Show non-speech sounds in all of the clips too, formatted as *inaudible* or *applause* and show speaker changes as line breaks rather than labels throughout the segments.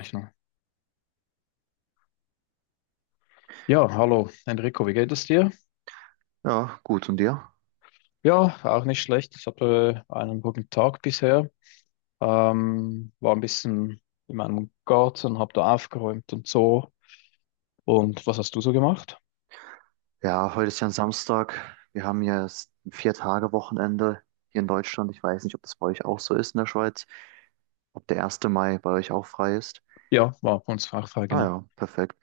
Rechnung. Ja, hallo Enrico, wie geht es dir?
Ja, gut. Und dir?
Ja, auch nicht schlecht. Ich hatte einen guten Tag bisher. War ein bisschen in meinem Garten, habe da aufgeräumt und so. Und was hast du so gemacht?
Ja, heute ist ja ein Samstag. Wir haben hier ein Vier-Tage-Wochenende hier in Deutschland. Ich weiß nicht, ob das bei euch auch so ist in der Schweiz, ob der erste Mai bei euch auch frei ist.
Ja, war bei uns Fachfrage,
Ah
genau.
ja, perfekt.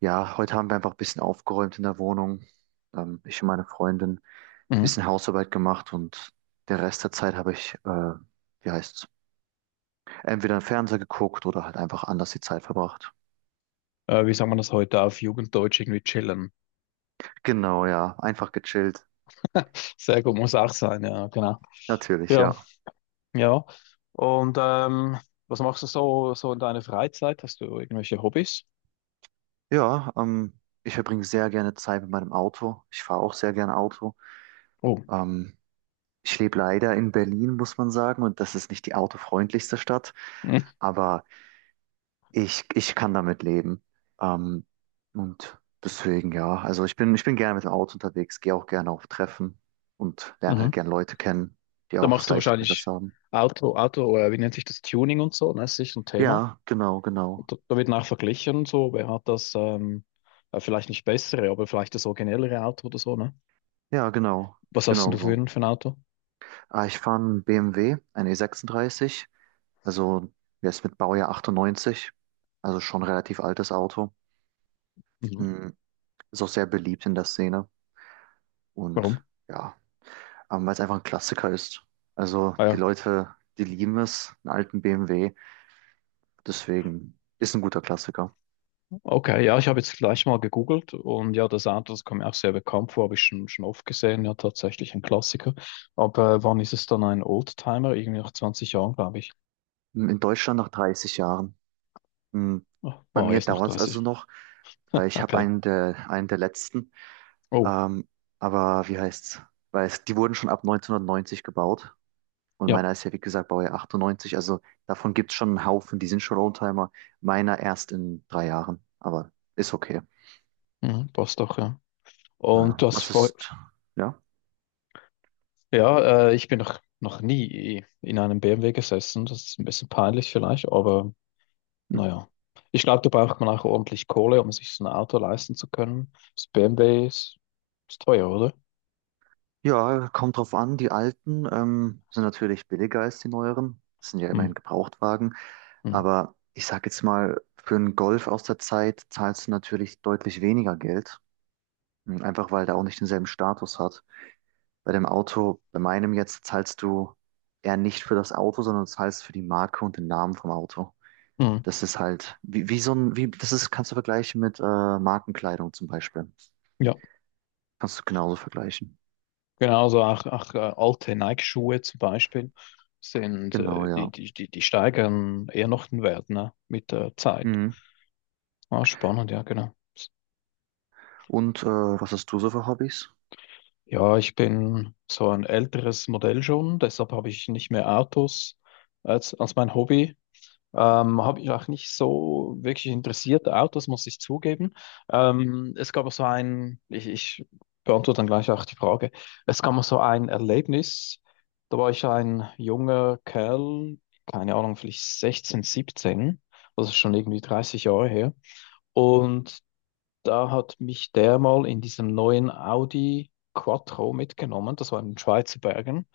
Ja, heute haben wir einfach ein bisschen aufgeräumt in der Wohnung. Ich und meine Freundin ein bisschen
Mhm.
Hausarbeit gemacht und der Rest der Zeit habe ich, wie heißt's, entweder im Fernseher geguckt oder halt einfach anders die Zeit verbracht.
Wie sagt man das heute auf Jugenddeutsch? Irgendwie chillen.
Genau, ja, einfach gechillt.
*laughs* Sehr gut, muss auch sein, ja, genau.
Natürlich,
Ja,
ja.
ja. Und was machst du so, so in deiner Freizeit? Hast du irgendwelche Hobbys?
Ja, ich verbringe sehr gerne Zeit mit meinem Auto. Ich fahre auch sehr gerne Auto.
Oh.
Ähm, Ich lebe leider in Berlin, muss man sagen, und das ist nicht die autofreundlichste Stadt,
*laughs*
aber ich kann damit leben. Ähm, und deswegen, ja, also ich bin gerne mit dem Auto unterwegs, gehe auch gerne auf Treffen und lerne halt
Mhm.
gerne Leute kennen, die
Da
auch das
machst du
gleiche
wahrscheinlich
Interesse haben.
Wie nennt sich das, Tuning und so, ne? Das ist sicher ein Thema.
Ja, genau, genau.
Und da wird auch verglichen und so, wer hat das, vielleicht nicht bessere, aber vielleicht das originellere Auto oder so, ne?
Ja, genau,
Was hast denn
genau
du
so.
für ein Auto?
Ah, ich fahre einen BMW, einen E36. Also der ist mit Baujahr 98, also schon relativ altes Auto.
Mhm.
Mm, ist auch sehr beliebt in der Szene
Warum?
und ja, weil es einfach ein Klassiker ist. Also
Ah
die
ja,
Leute, die lieben es, einen alten BMW, deswegen ist ein guter Klassiker.
okay, ja, ich habe jetzt gleich mal gegoogelt und ja, das Auto, das kommt mir auch sehr bekannt vor, habe ich schon oft gesehen, ja, tatsächlich ein Klassiker. Aber wann ist es dann ein Oldtimer? Irgendwie nach 20 Jahren, glaube ich.
Mm, in Deutschland nach 30 Jahren. Mm,
Ah,
bei
oh,
mir
jetzt noch
dauert es
30.
also noch, weil ich habe
Okay.
einen der letzten.
Oh,
Ähm, aber wie heißt's? Die wurden schon ab 1990 gebaut. Und
ja,
meiner ist ja, wie gesagt, Baujahr 98. Also davon gibt es schon einen Haufen, die sind schon Oldtimer. Meiner erst in 3 Jahren, aber ist okay.
mhm, passt doch, ja. Und du
Ja.
hast
Was
vor,
ist, ja.
ja, ich bin noch nie in einem BMW gesessen. Das ist ein bisschen peinlich vielleicht, aber
Hm.
naja. Ich glaube, da braucht man auch ordentlich Kohle, um sich so ein Auto leisten zu können. Das BMW ist teuer, oder?
Ja, kommt drauf an. Die alten sind natürlich billiger als die neueren. Das sind ja
Hm,
immerhin Gebrauchtwagen.
hm,
Aber ich sag jetzt mal, für einen Golf aus der Zeit zahlst du natürlich deutlich weniger Geld. Hm, einfach weil der auch nicht denselben Status hat. Bei dem Auto, bei meinem jetzt, zahlst du eher nicht für das Auto, sondern zahlst für die Marke und den Namen vom Auto.
hm.
Das ist halt, wie so ein, wie, das ist, kannst du vergleichen mit Markenkleidung zum Beispiel.
Ja,
Kannst du genauso vergleichen.
genauso auch alte Nike-Schuhe zum Beispiel sind,
Genau,
die,
ja.
die, die, die steigern eher noch den Wert, ne? Mit der Zeit.
Mhm.
Ah, spannend, ja, genau.
Und was hast du so für Hobbys?
Ja, ich bin so ein älteres Modell schon, deshalb habe ich nicht mehr Autos als mein Hobby. Habe ich auch nicht so wirklich interessiert, Autos, muss ich zugeben. Es gab auch so ein, ich beantworte dann gleich auch die Frage, es gab auch so ein Erlebnis, da war ich ein junger Kerl, keine Ahnung, vielleicht 16, 17, das ist schon irgendwie 30 Jahre her. Und da hat mich der mal in diesem neuen Audi Quattro mitgenommen. Das war in den Schweizer Bergen.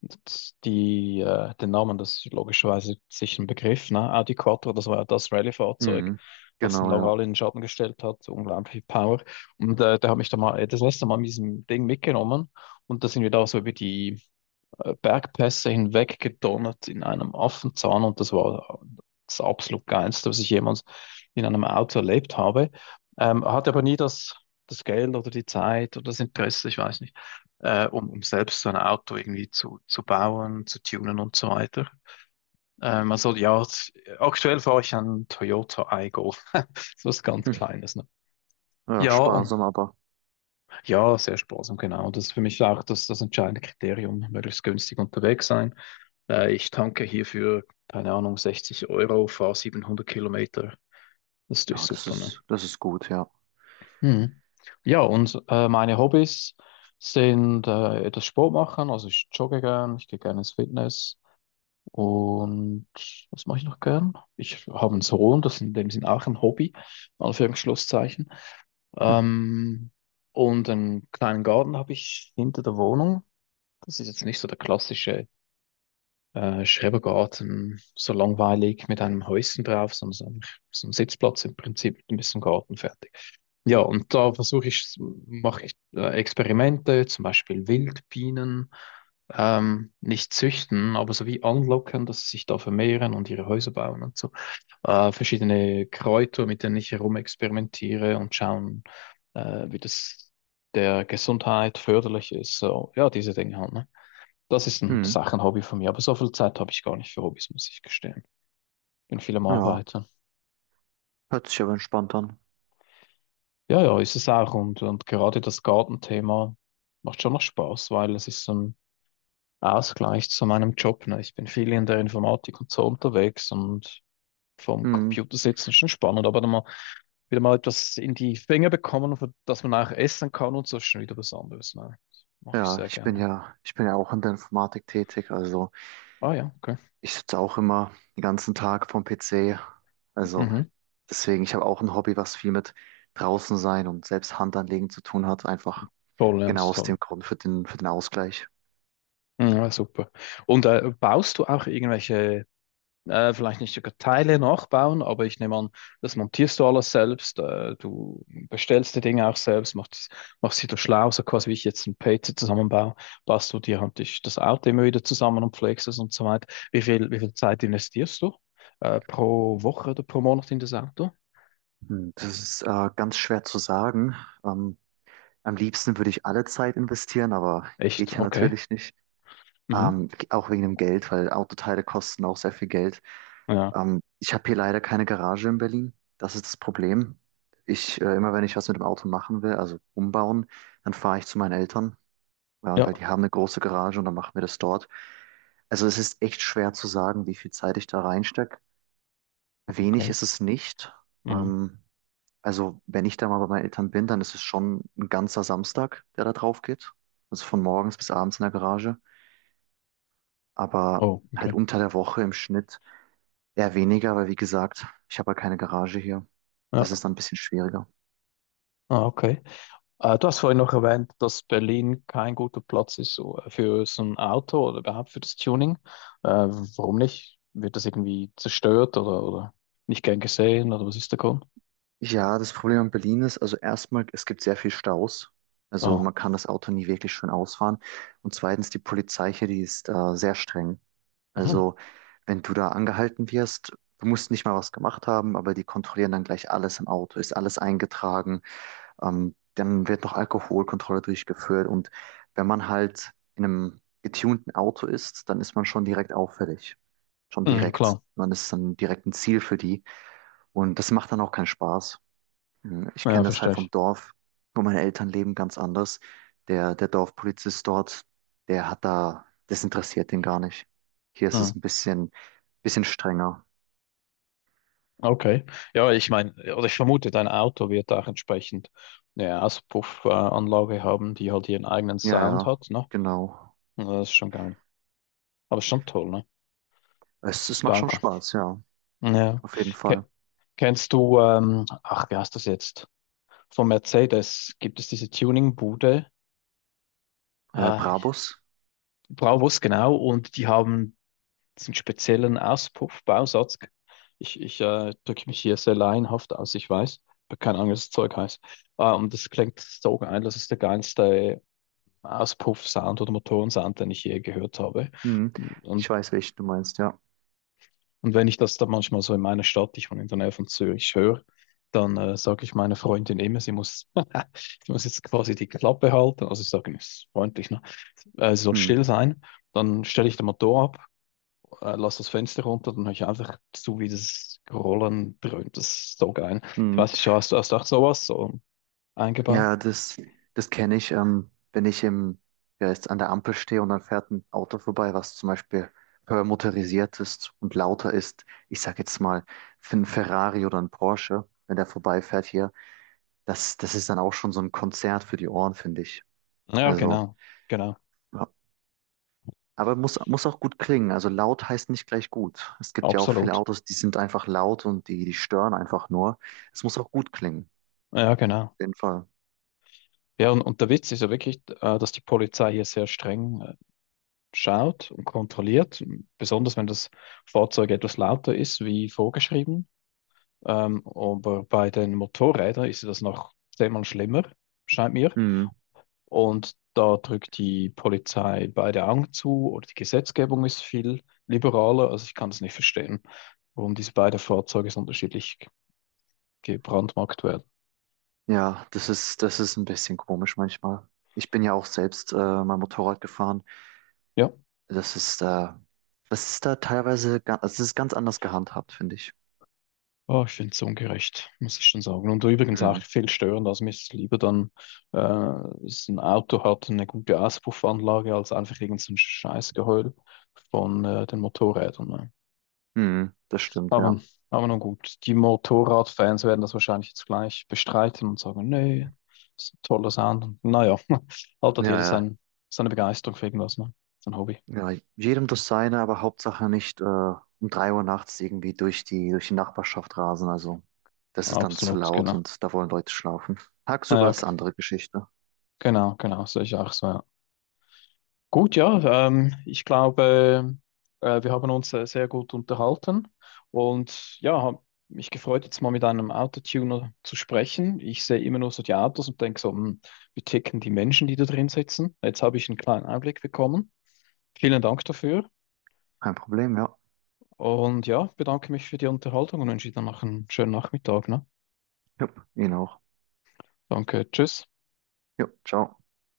Und den Namen, das ist logischerweise sicher ein Begriff, ne? Audi Quattro, das war ja das Rallye-Fahrzeug,
Mhm.
was den
Genau,
Lange
ja.
alle in den Schatten gestellt hat. Unglaublich viel Power. Und der hat mich da mal das letzte Mal mit diesem Ding mitgenommen. Und da sind wir da so über die Bergpässe hinweg gedonnert in einem Affenzahn und das war das absolut Geilste, was ich jemals in einem Auto erlebt habe. Hatte aber nie das Geld oder die Zeit oder das Interesse, ich weiß nicht, um selbst so ein Auto irgendwie zu bauen, zu tunen und so weiter. Also ja, aktuell fahre ich einen Toyota Aygo, *laughs* so was ganz
Hm.
Kleines. Ne?
Ja,
Ja, und
sparsam, aber
ja, sehr sparsam, genau. Das ist für mich auch das entscheidende Kriterium, möglichst günstig unterwegs sein. Ich tanke hierfür, keine Ahnung, 60 Euro, fahre 700 km. Das ist natürlich
ja,
super, ne?
das ist gut, ja.
Mhm. Ja, und meine Hobbys sind etwas Sport machen, also ich jogge gern, ich gehe gerne ins Fitness und was mache ich noch gern? Ich habe einen Sohn, das ist in dem Sinn auch ein Hobby, in Anführungsschlusszeichen.
Hm.
Ähm, und einen kleinen Garten habe ich hinter der Wohnung. Das ist jetzt nicht so der klassische Schrebergarten, so langweilig mit einem Häuschen drauf, sondern so ein Sitzplatz im Prinzip mit ein bisschen Garten fertig. Ja, und mache ich Experimente, zum Beispiel Wildbienen, nicht züchten, aber so wie anlocken, dass sie sich da vermehren und ihre Häuser bauen und so. Verschiedene Kräuter, mit denen ich herumexperimentiere und schauen, wie das der Gesundheit förderlich ist. So, ja, diese Dinge halt, ne? Das
Hm.
ist auch ein Hobby von mir, aber so viel Zeit habe ich gar nicht für Hobbys, muss ich gestehen. Bin viel am
Ja,
Arbeiten.
hört sich aber entspannt an.
Ja, ja, ist es auch. Und gerade das Gartenthema macht schon noch Spaß, weil es ist so ein Ausgleich zu meinem Job. Ne? Ich bin viel in der Informatik und so unterwegs und vom
Hm.
Computer sitzen ist schon spannend, aber dann mal wieder mal etwas in die Finger bekommen, für das man auch essen kann und so ist schon wieder was anderes. Ne? Das mache ich
Ja,
sehr gerne.
ich bin ja auch in der Informatik tätig, also.
Ah ja, okay.
Ich sitze auch immer den ganzen Tag vorm PC. Also
Mhm.
deswegen, ich habe auch ein Hobby, was viel mit draußen sein und selbst Hand anlegen zu tun hat. Einfach
Toll, ja, das
genau
ist
aus
toll.
dem Grund für für den Ausgleich.
Ja, super. Und baust du auch irgendwelche vielleicht nicht sogar Teile nachbauen, aber ich nehme an, das montierst du alles selbst. Du bestellst die Dinge auch selbst, machst sie da schlau, so quasi wie ich jetzt ein PC zusammenbaue, baust du dir halt das Auto immer wieder zusammen und pflegst es und so weiter. Wie viel Zeit investierst du pro Woche oder pro Monat in das Auto?
Hm, das ist ganz schwer zu sagen. Ähm, Am liebsten würde ich alle Zeit investieren, aber
Echt?
geht ja
Okay.
natürlich nicht.
Mhm.
Auch wegen dem Geld, weil Autoteile kosten auch sehr viel Geld.
Ja.
Ich habe hier leider keine Garage in Berlin. Das ist das Problem. Immer wenn ich was mit dem Auto machen will, also umbauen, dann fahre ich zu meinen Eltern, ja, weil
Ja.
die haben eine große Garage und dann machen wir das dort. Also es ist echt schwer zu sagen, wie viel Zeit ich da reinstecke. Wenig
Okay.
ist es nicht.
Mhm.
Ähm, also wenn ich da mal bei meinen Eltern bin, dann ist es schon ein ganzer Samstag, der da drauf geht. Also von morgens bis abends in der Garage, aber
Oh,
halt
okay.
unter der Woche im Schnitt eher weniger, weil wie gesagt, ich habe ja keine Garage hier. Das
Ja.
ist dann ein bisschen schwieriger.
Ah, okay. Du hast vorhin noch erwähnt, dass Berlin kein guter Platz ist so, für so ein Auto oder überhaupt für das Tuning. Warum nicht? Wird das irgendwie zerstört oder nicht gern gesehen oder was ist der Grund?
Ja, das Problem in Berlin ist, also erstmal, es gibt sehr viel Staus. Also
Ah,
man kann das Auto nie wirklich schön ausfahren. Und zweitens, die Polizei hier, die ist sehr streng.
mhm.
Also wenn du da angehalten wirst, du musst nicht mal was gemacht haben, aber die kontrollieren dann gleich alles im Auto. Ist alles eingetragen? Dann wird noch Alkoholkontrolle durchgeführt und wenn man halt in einem getunten Auto ist, dann ist man schon direkt auffällig. Schon
Mhm,
direkt.
klar.
Man ist dann direkt ein Ziel für die. Und das macht dann auch keinen Spaß. Hm, ich
Ja,
kenne das
verstehe
halt vom
ich.
Dorf, wo meine Eltern leben, ganz anders. Der Dorfpolizist dort, der hat da, das interessiert den gar nicht. Hier ist
Mhm.
es ein bisschen strenger.
Okay. Ja, ich meine, oder ich vermute, dein Auto wird auch entsprechend eine Auspuffanlage haben, die halt ihren eigenen
Ja,
Sound
ja,
hat, ne?
genau.
Ja, das ist schon geil. Aber schon toll, ne? Dass
Es,
man es
es macht
bauen
schon
kann.
Spaß, ja,
Ja.
auf jeden
Ke-
Fall.
Kennst du, ach, wie heißt das jetzt? Von Mercedes gibt es diese Tuning-Bude, äh,
Brabus?
Braavos genau, und die haben diesen speziellen Auspuffbausatz. Ich drücke mich hier sehr laienhaft aus, ich weiß, aber keine Ahnung, was das Zeug heißt. Und das klingt so geil, das ist der geilste Auspuff-Sound oder Motorensound, den ich je gehört habe.
Hm. Ich
Und
weiß, welchen du meinst, ja.
Und wenn ich das dann manchmal so in meiner Stadt, ich wohne in der Nähe von Zürich, höre, dann sage ich meiner Freundin immer, *laughs* sie muss jetzt quasi die Klappe halten. Also ich sage, ist freundlich, ne? Sie soll
Hm.
still sein. Dann stelle ich den Motor ab, lasse das Fenster runter, dann höre ich einfach zu, wie das Rollen dröhnt. Das ist so geil. Ich
Hm.
weiß nicht, hast du auch sowas so eingebaut?
Ja, das kenne ich, wenn ich im, ja, jetzt an der Ampel stehe und dann fährt ein Auto vorbei, was zum Beispiel höher motorisiert ist und lauter ist. Ich sag jetzt mal, für einen Ferrari oder einen Porsche, wenn der vorbeifährt hier, das ist dann auch schon so ein Konzert für die Ohren, finde ich.
Ja,
Also,
genau, genau,
ja. Aber muss auch gut klingen. Also laut heißt nicht gleich gut. Es gibt ja auch viele
absolut.
Autos, die sind einfach laut und die stören einfach nur. Es muss auch gut klingen.
Ja,
Auf
genau.
jeden Fall.
Ja, und der Witz ist ja wirklich, dass die Polizei hier sehr streng schaut und kontrolliert, besonders wenn das Fahrzeug etwas lauter ist wie vorgeschrieben. Aber bei den Motorrädern ist das noch zehnmal schlimmer, scheint mir.
Mhm.
Und da drückt die Polizei beide Augen zu oder die Gesetzgebung ist viel liberaler. Also ich kann es nicht verstehen, warum diese beiden Fahrzeuge so unterschiedlich gebrandmarkt werden.
Ja, das ist ein bisschen komisch manchmal. Ich bin ja auch selbst mal Motorrad gefahren.
Ja.
Das ist da, Das ist da teilweise, also es ist ganz anders gehandhabt, finde ich.
Oh, ich finde es ungerecht, muss ich schon sagen. Und übrigens auch
Mhm.
viel störender. Also mir ist es lieber dann, dass ein Auto hat eine gute Auspuffanlage, als einfach irgend so ein Scheißgeheul von den Motorrädern. Ne?
Mhm. Das stimmt,
Aber,
ja.
aber nun gut, die Motorradfans werden das wahrscheinlich jetzt gleich bestreiten und sagen, nee, das ist ein toller Sound. Und naja, *laughs* halt
Ja,
hat jeder
ja.
seine Begeisterung für irgendwas, ne? Sein Hobby.
Ja, jedem das seine, aber Hauptsache nicht um 3 Uhr nachts irgendwie durch durch die Nachbarschaft rasen. Also das ist dann zu
Absolut,
laut
genau.
und da wollen Leute schlafen. Tagsüber
Naja,
ist eine andere Geschichte.
genau, genau, sehe ich auch so. Ja. Gut, ja, ich glaube, wir haben uns sehr gut unterhalten und ja, habe mich gefreut, jetzt mal mit einem Autotuner zu sprechen. Ich sehe immer nur so die Autos und denke so, hm, wie ticken die Menschen, die da drin sitzen? Jetzt habe ich einen kleinen Einblick bekommen. Vielen Dank dafür
Kein Problem, ja.
und ja, bedanke mich für die Unterhaltung und wünsche dir noch einen schönen Nachmittag, ne?
Jupp, Ihnen auch.
Danke, tschüss.
Jupp, ciao.